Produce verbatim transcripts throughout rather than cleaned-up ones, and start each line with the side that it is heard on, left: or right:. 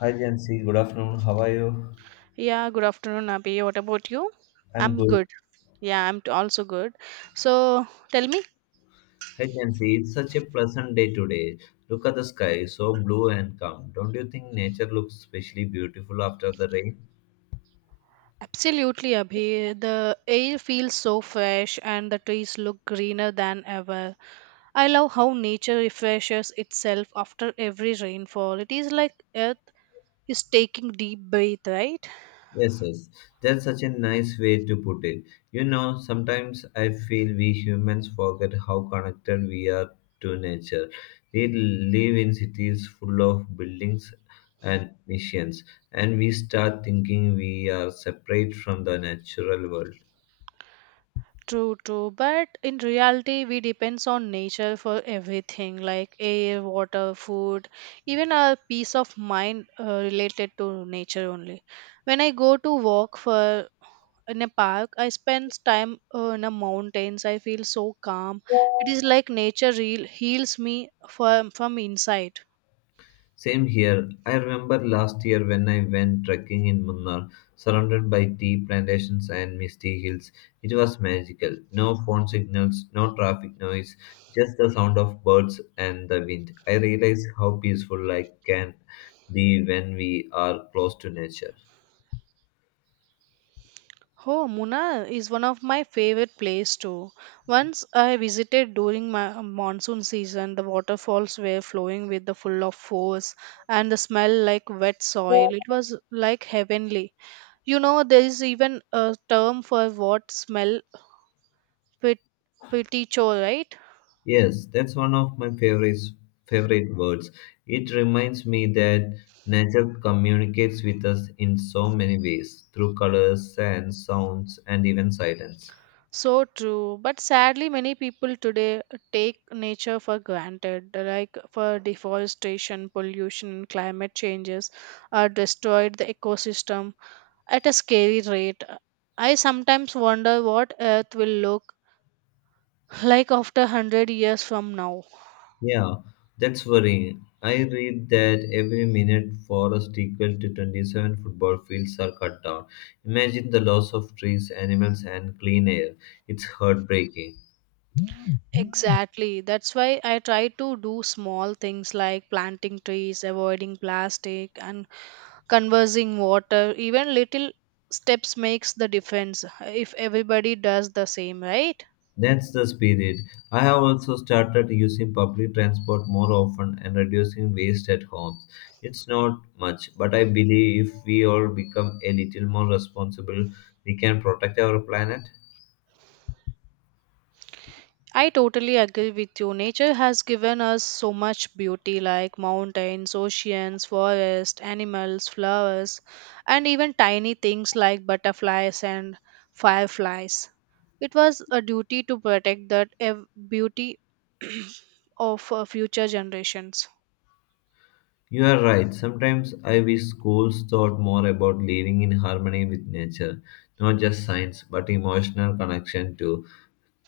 left: Hi Jansi, good afternoon. How are you?
right: Yeah, good afternoon, Abhi. What about you?
left: I'm
right: I'm
left: good.
right: good. Yeah, I'm t- also good. So tell me.
left: Hi Jansi, it's such a pleasant day today. Look at the sky, so blue and calm. Don't you think nature looks especially beautiful after the rain?
right: Absolutely, Abhi. The air feels so fresh and the trees look greener than ever. I love how nature refreshes itself after every rainfall. It is like earth is taking deep breath, right?
left: Yes, yes. That's such a nice way to put it. You know, sometimes I feel we humans forget how connected we are to nature. We live in cities full of buildings and missions, and we start thinking we are separate from the natural world.
right: True, true. But in reality, we depends on nature for everything, like air, water, food, even our peace of mind uh, related to nature only. When I go to walk for in a park, I spend time uh, in the mountains. I feel so calm. It is like nature real heals me from from inside.
left: Same here. I remember last year when I went trekking in Munnar, surrounded by tea plantations and misty hills. It was magical. No phone signals, no traffic noise, just the sound of birds and the wind. I realized how peaceful life can be when we are close to nature.
right: Oh, Munnar is one of my favorite place too. Once I visited during my monsoon season, the waterfalls were flowing with the full of force and the smell like wet soil. It was like heavenly. You know, there is even a term for what smell pet peticho, right?
left: Yes, that's one of my favorites, favorite words. It reminds me that nature communicates with us in so many ways through colors, and sounds, and even silence.
right: So true. But sadly, many people today take nature for granted, like for deforestation, pollution, and climate changes are destroyed the ecosystem at a scary rate. I sometimes wonder what Earth will look like after one hundred years from now.
left: Yeah, that's worrying. I read that every minute forest equal to twenty-seven football fields are cut down. Imagine the loss of trees, animals, and clean air. It's heartbreaking.
right: Exactly. That's why I try to do small things like planting trees, avoiding plastic, and conserving water. Even little steps makes the difference if everybody does the same, right?
left: That's the spirit. I have also started using public transport more often and reducing waste at homes. It's not much, but I believe if we all become a little more responsible, we can protect our planet.
right: I totally agree with you. Nature has given us so much beauty like mountains, oceans, forests, animals, flowers, and even tiny things like butterflies and fireflies. It was a duty to protect that ev- beauty of uh, future generations.
left: You are right. Sometimes I wish schools thought more about living in harmony with nature, not just science, but emotional connection too.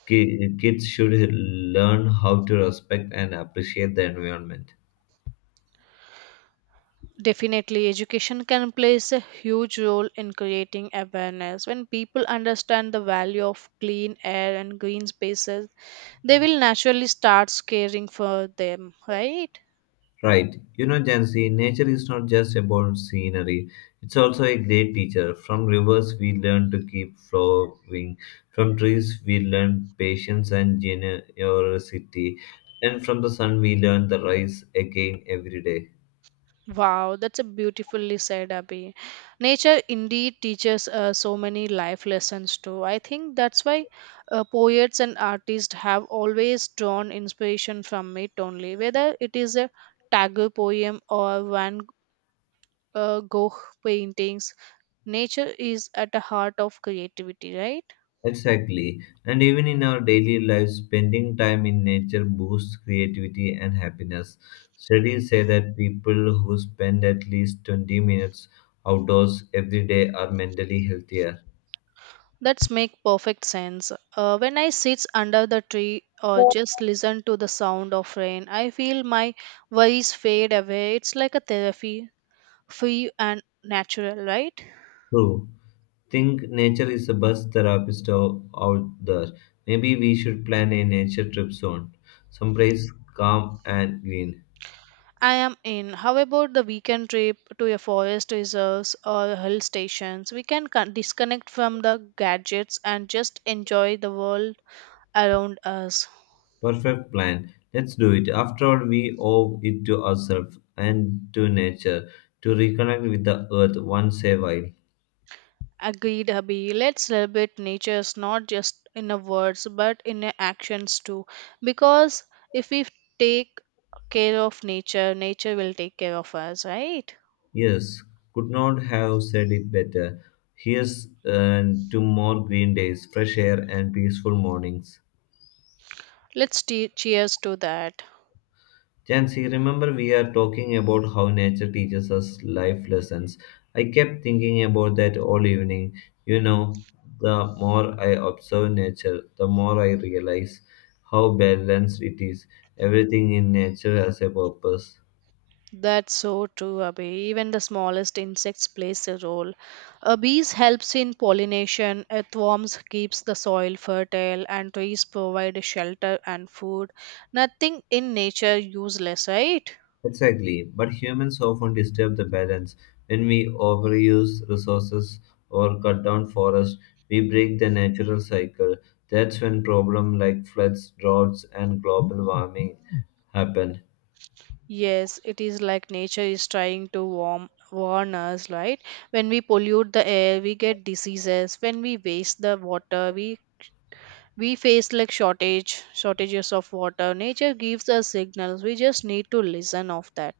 left: Ki- Kids should learn how to respect and appreciate the environment.
right: Definitely, education can play a huge role in creating awareness. When people understand the value of clean air and green spaces, they will naturally start caring for them, right?
left: Right. You know, Jansi, nature is not just about scenery. It's also a great teacher. From rivers, we learn to keep flowing. From trees, we learn patience and generosity. And from the sun, we learn the rise again every day.
right: Wow, that's a beautifully said, Abhi. Nature indeed teaches uh, so many life lessons too. I think that's why uh, poets and artists have always drawn inspiration from it only, whether it is a Tagore poem or Van uh, Gogh paintings. Nature is at the heart of creativity, right?
left: Exactly. And even in our daily lives, spending time in nature boosts creativity and happiness. Studies say that people who spend at least twenty minutes outdoors every day are mentally healthier.
right: That's make perfect sense. Uh, when I sit under the tree or just listen to the sound of rain, I feel my worries fade away. It's like a therapy, free and natural, right?
left: True. Think nature is the best therapist o- out there. Maybe we should plan a nature trip soon. Someplace calm and green.
right: I am in. How about the weekend trip to a forest reserves or hill stations? We can con- disconnect from the gadgets and just enjoy the world around us.
left: Perfect plan. Let's do it. After all, we owe it to ourselves and to nature to reconnect with the earth once a while.
right: Agreed, Abhi. Let's celebrate nature is not just in the words but in the actions too. Because if we take care of nature, nature will take care of us, right?
left: Yes, could not have said it better. Here's uh, to more green days, fresh air, and peaceful mornings.
right: Let's te- cheers to that.
left: Jancy, remember we are talking about how nature teaches us life lessons. I kept thinking about that all evening. You know, the more I observe nature, the more I realize how balanced it is. Everything in nature has a purpose.
right: That's so true, Abhi. Even the smallest insects plays a role. A bees helps in pollination, earthworms keeps the soil fertile, and trees provide shelter and food. Nothing in nature useless, right?
left: Exactly, but humans often disturb the balance. When we overuse resources or cut down forests, we break the natural cycle. That's when problems like floods, droughts, and global warming happen.
right: Yes, it is like nature is trying to warm, warn us, right? When we pollute the air, we get diseases. When we waste the water, we we face like shortage, shortages of water. Nature gives us signals. We just need to listen of that.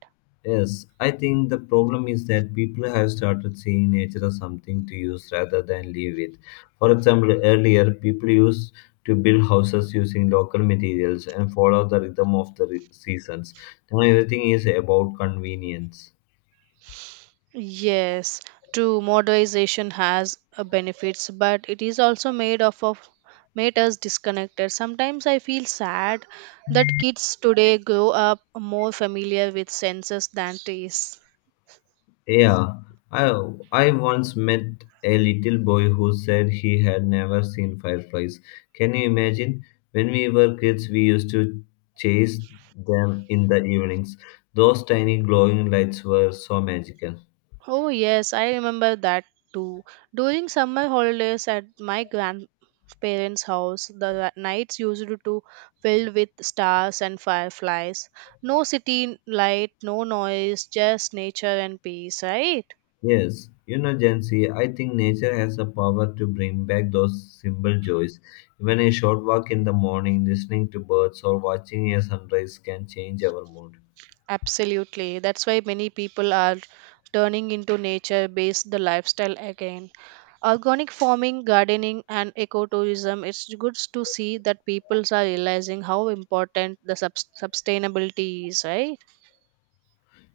left: Yes, I think the problem is that people have started seeing nature as something to use rather than live with. For example, earlier people used to build houses using local materials and follow the rhythm of the re- seasons. Now everything is about convenience.
right: Yes, true. Modernization has uh, benefits, but it is also made of of made us disconnected. Sometimes I feel sad that kids today grow up more familiar with senses than taste.
left: Yeah, I I once met a little boy who said he had never seen fireflies. Can you imagine? When we were kids, we used to chase them in the evenings. Those tiny glowing lights were so magical.
right: Oh, yes, I remember that too. During summer holidays at my grandparents' house, the ri- nights used to filled with stars and fireflies. No city light, no noise, just nature and peace, right?
left: Yes, you know, Gen Z, I think nature has the power to bring back those simple joys. Even a short walk in the morning, listening to birds, or watching a sunrise can change our mood.
right: Absolutely. That's why many people are turning into nature based the lifestyle again. Organic farming, gardening and ecotourism, it's good to see that people are realizing how important the sub- sustainability is, right?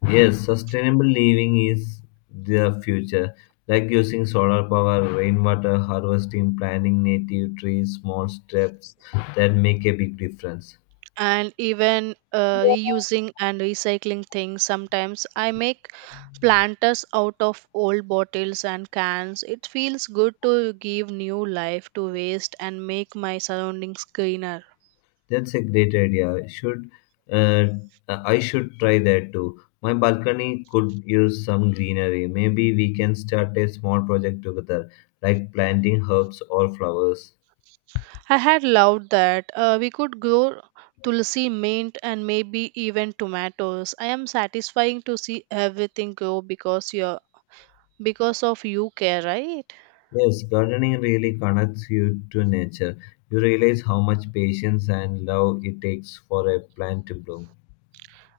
left: Yes, sustainable living is the future, like using solar power, rainwater harvesting, planting native trees, small steps that make a big difference.
right: And even uh, reusing and recycling things. Sometimes I make planters out of old bottles and cans. It feels good to give new life to waste and make my surroundings greener.
left: That's a great idea. I Should uh, I should try that too. My balcony could use some greenery. Maybe we can start a small project together, like planting herbs or flowers.
right: I had loved that uh, we could grow tulsi, mint, and maybe even tomatoes. I am satisfying to see everything grow because you're because of you care, right?
left: Yes, gardening really connects you to nature. You realize how much patience and love it takes for a plant to bloom.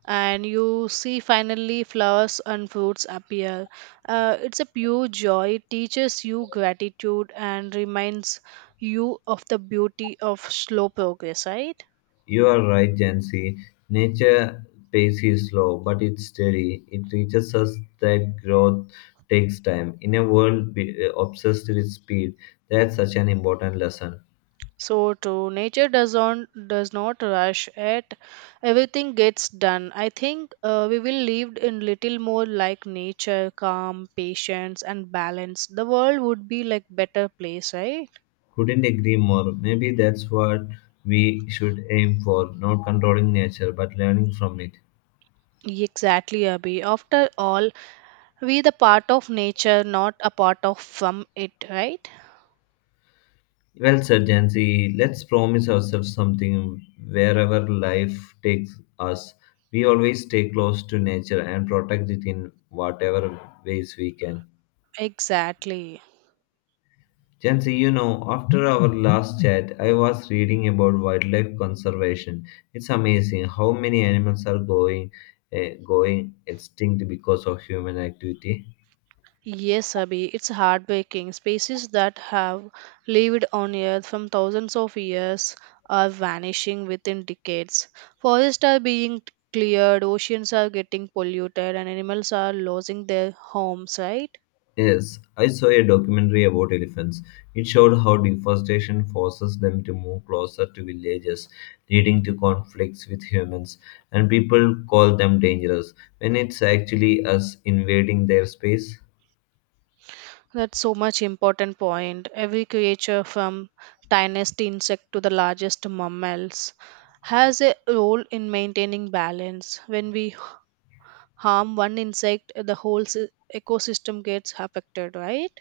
right: And you see finally flowers and fruits appear. Uh, it's a pure joy, teaches you gratitude and reminds you of the beauty of slow progress, right?
left: You are right, Jancy. Nature pace is slow, but it's steady. It teaches us that growth takes time. In a world be- uh, obsessed with speed, that's such an important lesson.
right: So true. Nature does not does not rush it. Everything gets done. I think uh, we will live in little more like nature, calm, patience, and balance. The world would be like better place, right?
left: Couldn't agree more. Maybe that's what we should aim for, not controlling nature, but learning from it.
right: Exactly, Abhi. After all, we the part of nature not a part of from it, right?
left: Well said, Jancy. Let's promise ourselves something wherever life takes us. We always stay close to nature and protect it in whatever ways we can.
right: Exactly.
left: Jancy, you know, after our last chat, I was reading about wildlife conservation. It's amazing how many animals are going, eh, going extinct because of human activity.
right: Yes, Abhi, it's heartbreaking. Species that have lived on Earth from thousands of years are vanishing within decades. Forests are being cleared, oceans are getting polluted, and animals are losing their homes, right?
left: Yes, I saw a documentary about elephants. It showed how deforestation forces them to move closer to villages, leading to conflicts with humans, and people call them dangerous when it's actually us invading their space.
right: That's so much important point. Every creature from tiniest insect to the largest mammals has a role in maintaining balance. When we harm one insect, the whole sy- ecosystem gets affected, right?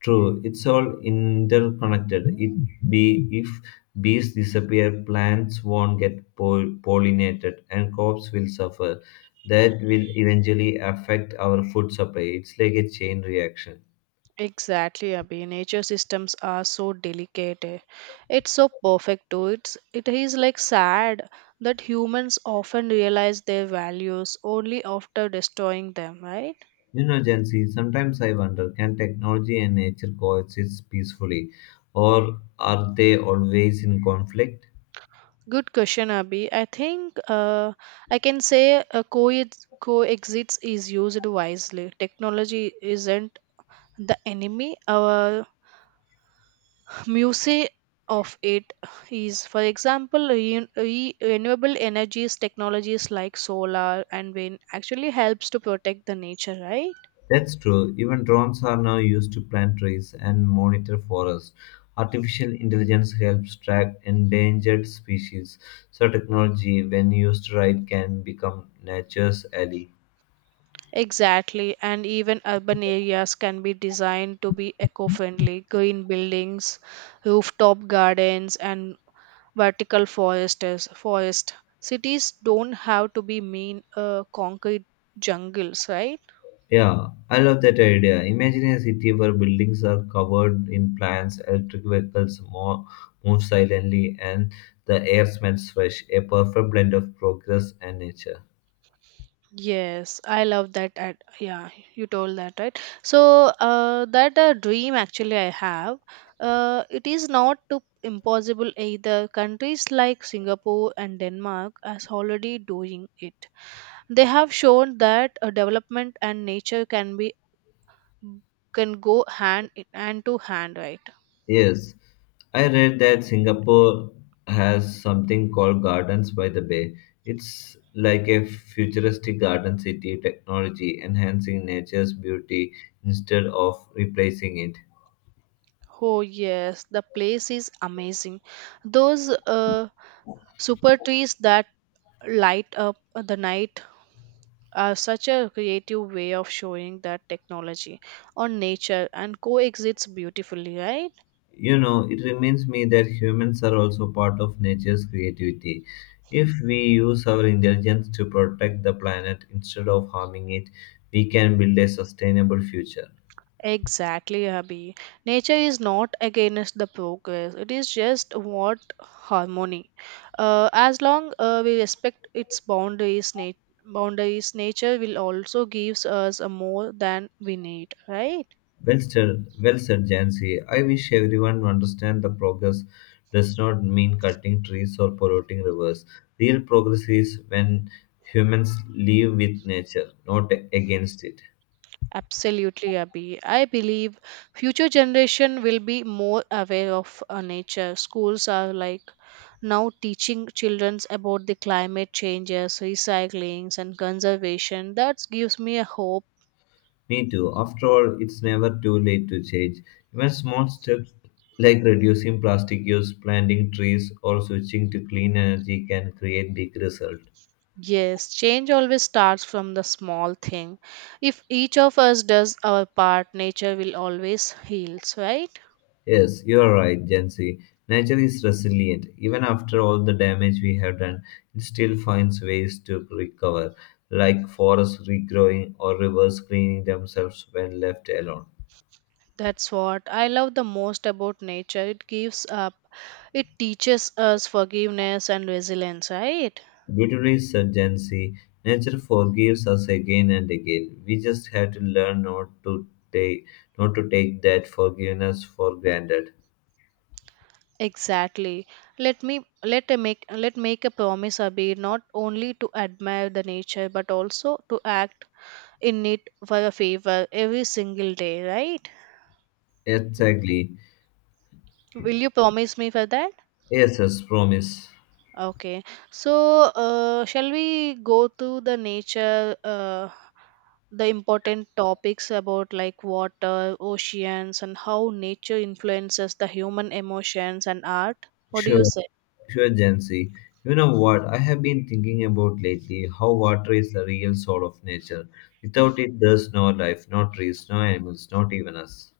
left: True, it's all interconnected. It be if bees disappear, plants won't get pol- pollinated, and crops will suffer. That will eventually affect our food supply. It's like a chain reaction.
right: Exactly, Abhi. Nature systems are so delicate. Eh. It's so perfect too. It's it is like sad that humans often realize their values only after destroying them, right?
left: You know, Jansi, sometimes I wonder, can technology and nature coexist peacefully, or are they always in conflict?
right: Good question, Abhi. I think uh, I can say uh, co- coexists is used wisely. Technology isn't the enemy. Our music of it is, for example, re- re- renewable energies technologies like solar and wind actually helps to protect the nature, right?
left: That's true. Even drones are now used to plant trees and monitor forests. Artificial intelligence helps track endangered species, so technology, when used right, can become nature's ally.
right: Exactly. And even urban areas can be designed to be eco-friendly. Green buildings, rooftop gardens, and vertical forest is forest cities don't have to be mean uh, concrete jungles, right?
left: Yeah, I love that idea. Imagine a city where buildings are covered in plants, electric vehicles mo- move silently, and the air smells fresh, a perfect blend of progress and nature.
right: Yes i love that ad- yeah, you told that right. So, uh, that a dream actually I have. Uh, it is not too impossible either. Countries like singapore and denmark are already doing it. They have shown that uh, development and nature can be can go hand in hand to hand, right?
left: Yes, I read that Singapore has something called Gardens by the Bay. It's like a futuristic garden city, technology enhancing nature's beauty instead of replacing it.
right: Oh, yes, the place is amazing. Those uh, super trees that light up the night are such a creative way of showing that technology on nature and coexists beautifully, right?
left: You know, it reminds me that humans are also part of nature's creativity. If we use our intelligence to protect the planet instead of harming it, we can build a sustainable future.
right: Exactly, Abhi. Nature is not against the progress, it is just what harmony. Uh, as long uh, we respect its boundaries, nat- boundaries, nature will also gives us a more than we need, right?
left: Well sir. Well said, Jancy. I wish everyone understand the progress does not mean cutting trees or polluting rivers. Real progress is when humans live with nature, not against it.
right: Absolutely, Abhi. I believe future generation will be more aware of uh, nature. Schools are like now teaching children about the climate changes, recyclings, and conservation. That gives me a hope.
left: Me too. After all, it's never too late to change. Even small steps like reducing plastic use, planting trees, or switching to clean energy can create big results.
right: Yes, change always starts from the small thing. If each of us does our part, nature will always heals, right?
left: Yes, you are right, Jency. Nature is resilient. Even after all the damage we have done, it still finds ways to recover, like forests regrowing or rivers cleaning themselves when left alone.
right: That's what I love the most about nature. It gives up, it teaches us forgiveness and resilience, right?
left: Beautifully said, Jancy. Nature forgives us again and again. We just have to learn not to take not to take that forgiveness for granted.
right: Exactly. Let me let a make let make a promise, Abhi, not only to admire the nature but also to act in it for a favor every single day, right?
left: Exactly.
right: Will you promise me for that?
left: Yes, as promise.
right: Okay. So, uh, shall we go through the nature, uh, the important topics about like water, oceans, and how nature influences the human emotions and art? What do you
left: Sure,
right: say?
left: sure, Jancy. You know what? I have been thinking about lately how water is the real soul of nature. Without it, there's no life, no trees, no animals, not even us.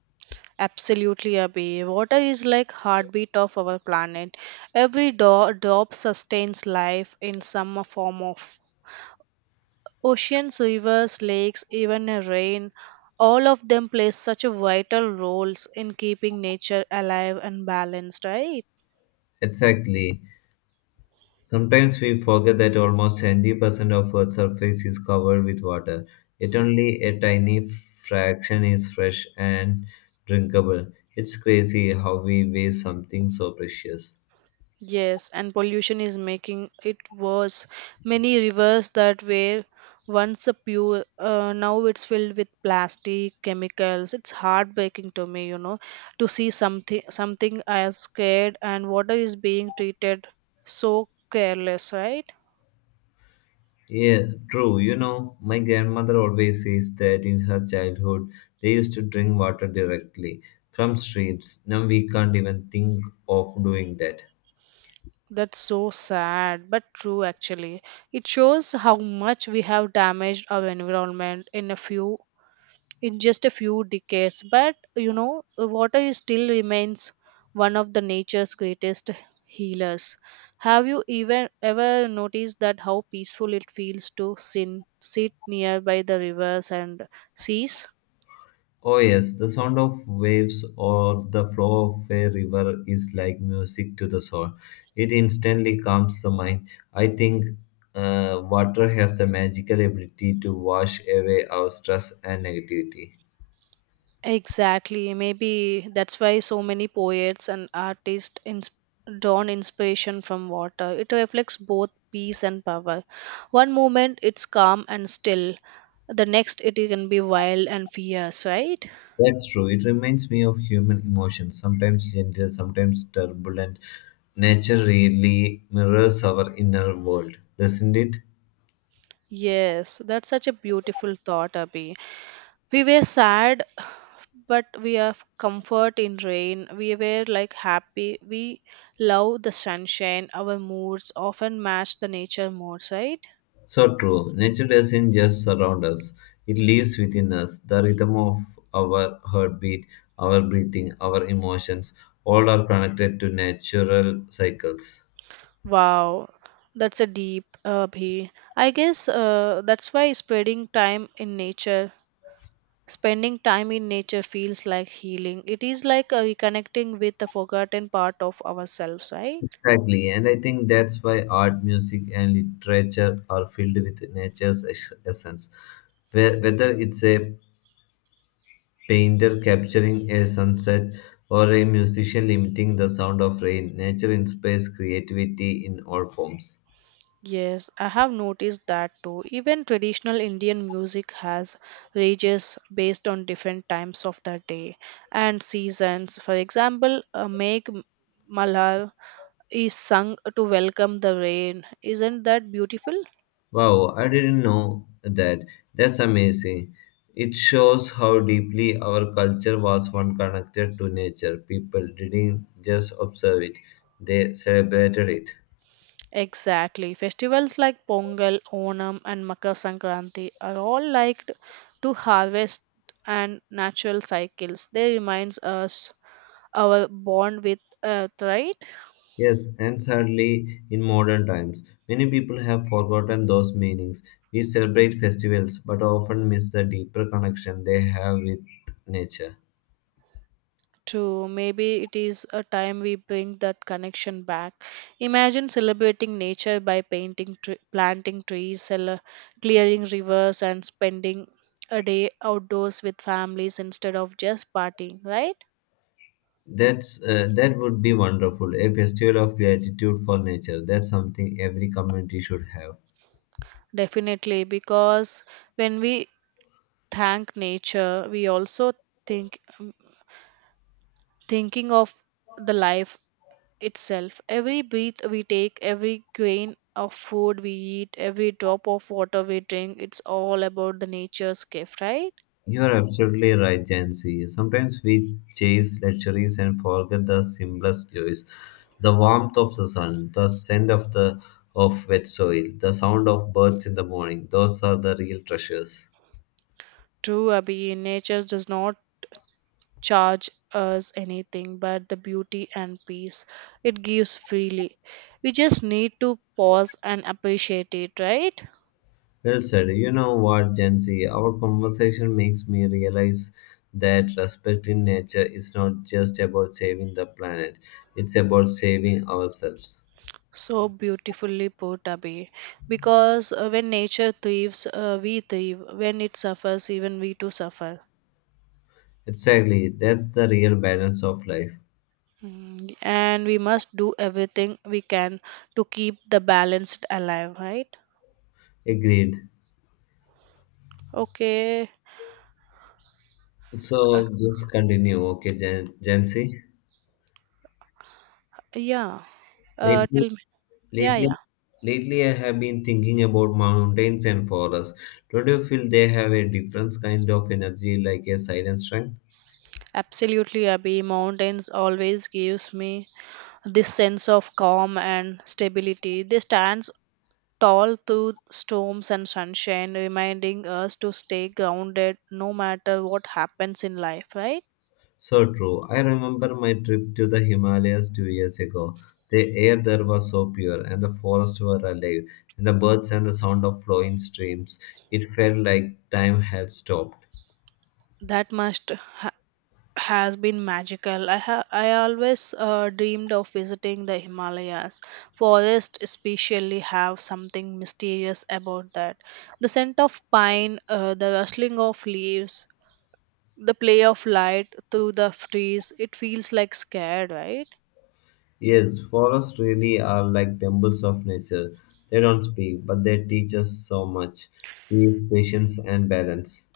right: Absolutely, Abhi. Water is like heartbeat of our planet. Every do- drop sustains life in some form of oceans, rivers, lakes, even a rain. All of them play such a vital roles in keeping nature alive and balanced, right?
left: Exactly. Sometimes we forget that almost seventy percent of Earth's surface is covered with water, yet only a tiny fraction is fresh and drinkable. It's crazy how we waste something so precious.
right: Yes, and pollution is making it worse. Many rivers that were once a pure, uh, now it's filled with plastic, chemicals. It's heartbreaking to me, you know, to see something something as scared and water is being treated so careless, right?
left: Yeah, true. You know, my grandmother always says that in her childhood they used to drink water directly from streams. Now we can't even think of doing that.
right: That's so sad, but true actually. It shows how much we have damaged our environment in a few in just a few decades. But you know, water is still remains one of the nature's greatest healers. Have you even ever noticed that how peaceful it feels to sin, sit nearby the rivers and seas?
left: Oh, yes, the sound of waves or the flow of a river is like music to the soul. It instantly calms the mind. I think uh, water has the magical ability to wash away our stress and negativity.
right: Exactly. Maybe that's why so many poets and artists ins- drawn inspiration from water. It reflects both peace and power. One moment it's calm and still, the next it can be wild and fierce, right?
left: That's true. It reminds me of human emotions, sometimes gentle, sometimes turbulent. Nature really mirrors our inner world, doesn't it?
right: Yes, that's such a beautiful thought, Abhi. We were sad, but we have comfort in rain. We were like happy. We love the sunshine. Our moods often match the nature moods, right?
left: So true. Nature doesn't just surround us, it lives within us. The rhythm of our heartbeat, our breathing, our emotions, all are connected to natural cycles.
right: Wow, that's a deep, uh, Abhi. I guess uh, that's why spending time in nature, spending time in nature feels like healing. It is like uh, reconnecting with the forgotten part of ourselves, right?
left: Exactly, and I think that's why art, music, and literature are filled with nature's es- essence. Whe- Whether it's a painter capturing a sunset or a musician limiting the sound of rain, nature inspires creativity in all forms.
right: Yes, I have noticed that too. Even traditional Indian music has ranges based on different times of the day and seasons. For example, a Meg Malhar is sung to welcome the rain. Isn't that beautiful?
left: Wow, I didn't know that. That's amazing. It shows how deeply our culture was one connected to nature. People didn't just observe it, they celebrated it.
right: Exactly. Festivals like Pongal, Onam, and Makar Sankranti are all liked to harvest and natural cycles. They reminds us our bond with earth, right?
left: Yes, and sadly, in modern times, many people have forgotten those meanings. We celebrate festivals, but often miss the deeper connection they have with nature.
right: To maybe it is a time we bring that connection back. Imagine celebrating nature by painting tre- planting trees, cele- clearing rivers, and spending a day outdoors with families instead of just partying, right?
left: That's uh, that would be wonderful. A festival of gratitude for nature. That's something every community should have.
right: Definitely, because when we thank nature, we also think um, thinking of the life itself. Every breath we take, every grain of food we eat, every drop of water we drink, it's all about the nature's gift, right?
left: You are absolutely right, Jancy. Sometimes we chase luxuries and forget the simplest joys. The warmth of the sun, the scent of the of wet soil, the sound of birds in the morning. Those are the real treasures.
right: True, Abhi, nature does not charge us anything but the beauty and peace it gives freely. We just need to pause and appreciate it, right?
left: Well said. You know what, Jancy? Our conversation makes me realize that respecting nature is not just about saving the planet. It's about saving ourselves.
right: So beautifully put, Abhi. Because uh, when nature thrives, uh, we thrive. When it suffers, even we too suffer.
left: Exactly. That's the real balance of life.
right: Mm, and we must do everything we can to keep the balance alive, right?
left: Agreed.
right: Okay.
left: So just continue, okay, Jan Jancy.
right: Yeah. Uh
left: Lately,
right: tell me. Yeah,
left: lately,
right: yeah.
left: Lately, I have been thinking about mountains and forests. Don't you feel they have a different kind of energy, like a silent strength?
right: Absolutely, Abhi, mountains always gives me this sense of calm and stability. They stands tall through storms and sunshine, reminding us to stay grounded no matter what happens in life, right?
left: So true. I remember my trip to the Himalayas two years ago. The air there was so pure, and the forests were alive, and the birds and the sound of flowing streams. It felt like time had stopped.
right: that must ha- has been magical. I ha- I always uh, dreamed of visiting the Himalayas. Forests especially have something mysterious about that. The scent of pine, uh, the rustling of leaves, the play of light through the f- trees. It feels like scared, right?
left: Yes, forests really are like temples of nature. They don't speak, but they teach us so much peace, patience, and balance.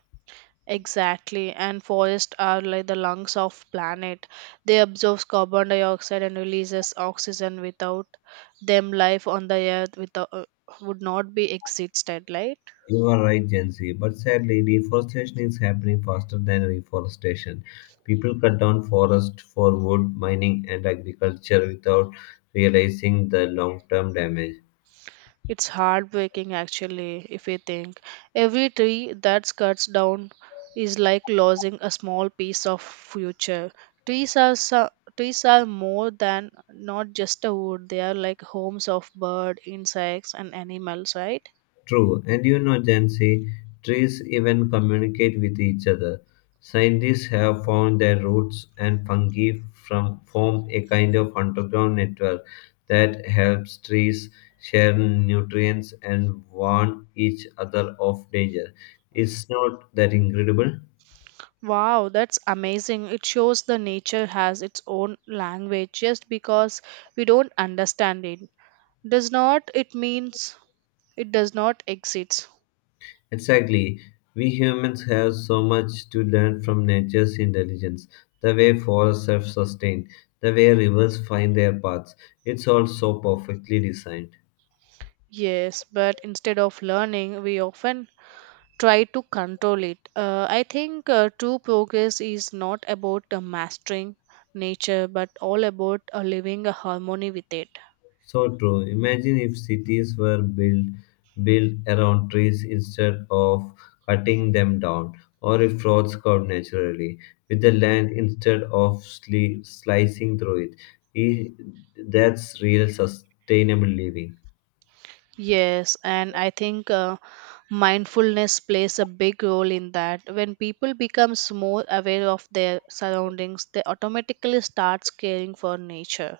right: Exactly, and forests are like the lungs of planet. They absorb carbon dioxide and releases oxygen. Without them, life on the earth without, uh, would not be existed, right?
left: You are right, Jency, but sadly, deforestation is happening faster than reforestation. People cut down forests for wood, mining, and agriculture without realizing the long term damage.
right: It's heartbreaking actually, if you think. Every tree that's cuts down is like losing a small piece of future. Trees are so, Trees are more than not just a wood. They are like homes of bird, insects and animals, right?
left: True, and you know, Jancy, trees even communicate with each other. Scientists have found their roots and fungi from form a kind of underground network that helps trees share nutrients and warn each other of danger. It's not that incredible.
right: Wow, that's amazing. It shows the nature has its own language just because we don't understand it. Does not it means it does not exist.
left: Exactly. We humans have so much to learn from nature's intelligence, the way forests self sustain, the way rivers find their paths. It's all so perfectly designed.
right: Yes, but instead of learning, we often try to control it. Uh, I think uh, true progress is not about uh, mastering nature but all about uh, living a harmony with it.
left: So true. Imagine if cities were built built around trees instead of cutting them down, or if roads curved naturally with the land instead of sli- slicing through it. I- That's real sustainable living.
right: Yes, and I think uh, mindfulness plays a big role in that. When people becomes more aware of their surroundings, they automatically starts caring for nature.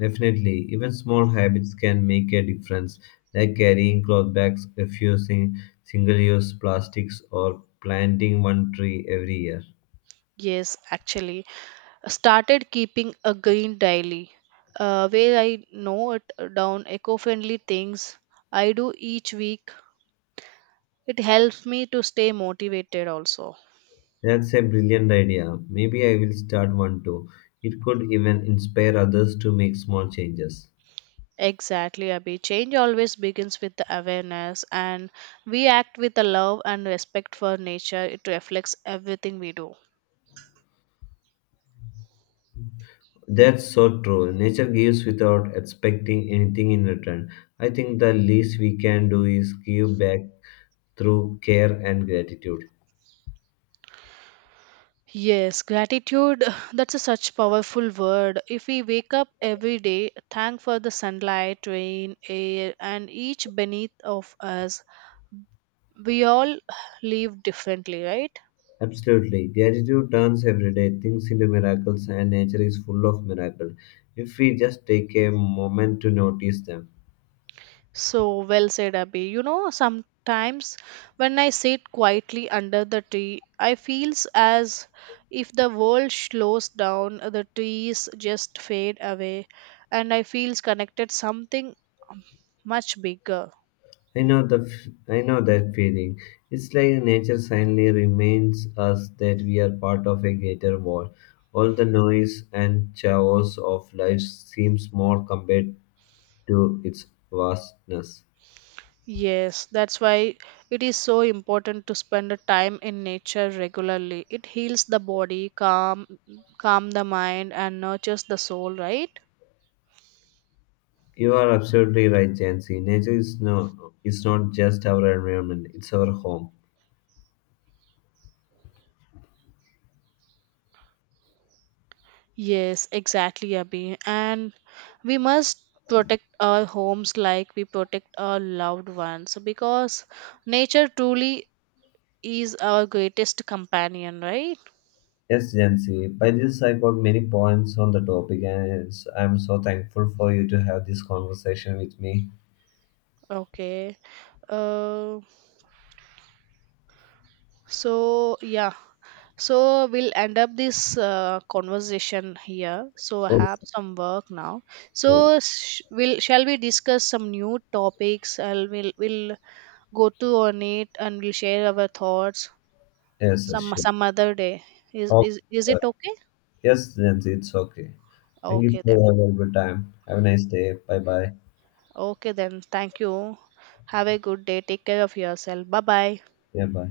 left: Definitely, even small habits can make a difference, like carrying cloth bags, refusing single use plastics, or planting one tree every year.
right: Yes, actually, I started keeping a green daily, uh, where I note down eco-friendly things I do each week. It helps me to stay motivated also.
left: That's a brilliant idea. Maybe I will start one too. It could even inspire others to make small changes.
right: Exactly, Abhi. Change always begins with the awareness, and we act with the love and respect for nature. It reflects everything we do.
left: That's so true. Nature gives without expecting anything in return. I think the least we can do is give back through care and gratitude.
right: Yes, gratitude, that's a such powerful word. If we wake up every day, thank for the sunlight, rain, air, and each beneath of us, we all live differently, right?
left: Absolutely. Gratitude turns everyday things into miracles, and nature is full of miracles if we just take a moment to notice them.
right: So well said, Abby. You know, sometimes when I sit quietly under the tree, I feels as if the world slows down, the trees just fade away, and I feels connected something um, much bigger.
left: I know the f- I know that feeling. It's like nature silently reminds us that we are part of a greater world. All the noise and chaos of life seems small compared to its vastness.
right: Yes, that's why it is so important to spend a time in nature regularly. It heals the body, calm, calm the mind, and nurtures the soul. Right?
left: You are absolutely right, Jancy. Nature is no, it's not just our environment; it's our home.
right: Yes, exactly, Abhi. And we must protect our homes like we protect our loved ones because nature truly is our greatest companion, right?
left: Yes, Jancy. By this, I got many points on the topic, and it's, I'm so thankful for you to have this conversation with me.
right: Okay. Uh, so, yeah. So, we'll end up this uh, conversation here. So, I have
left: Yes,
right: some work now.
left: sure.
right: So, sh- we'll, shall we discuss some new topics? I'll, we'll, we'll go to on it and we'll share our thoughts.
left: yes, yes,
right: some
left: sure.
right: some other day. Is
left: Okay.
right: is is
left: uh,
right: it okay?
left: Yes, Jancy, it's okay. Thank you
right: Okay
left: for
right: then.
left: your valuable time. Have a nice day. Bye bye.
right: Okay then. Thank you. Have a good day. Take care of yourself. Bye bye.
left: Yeah, bye.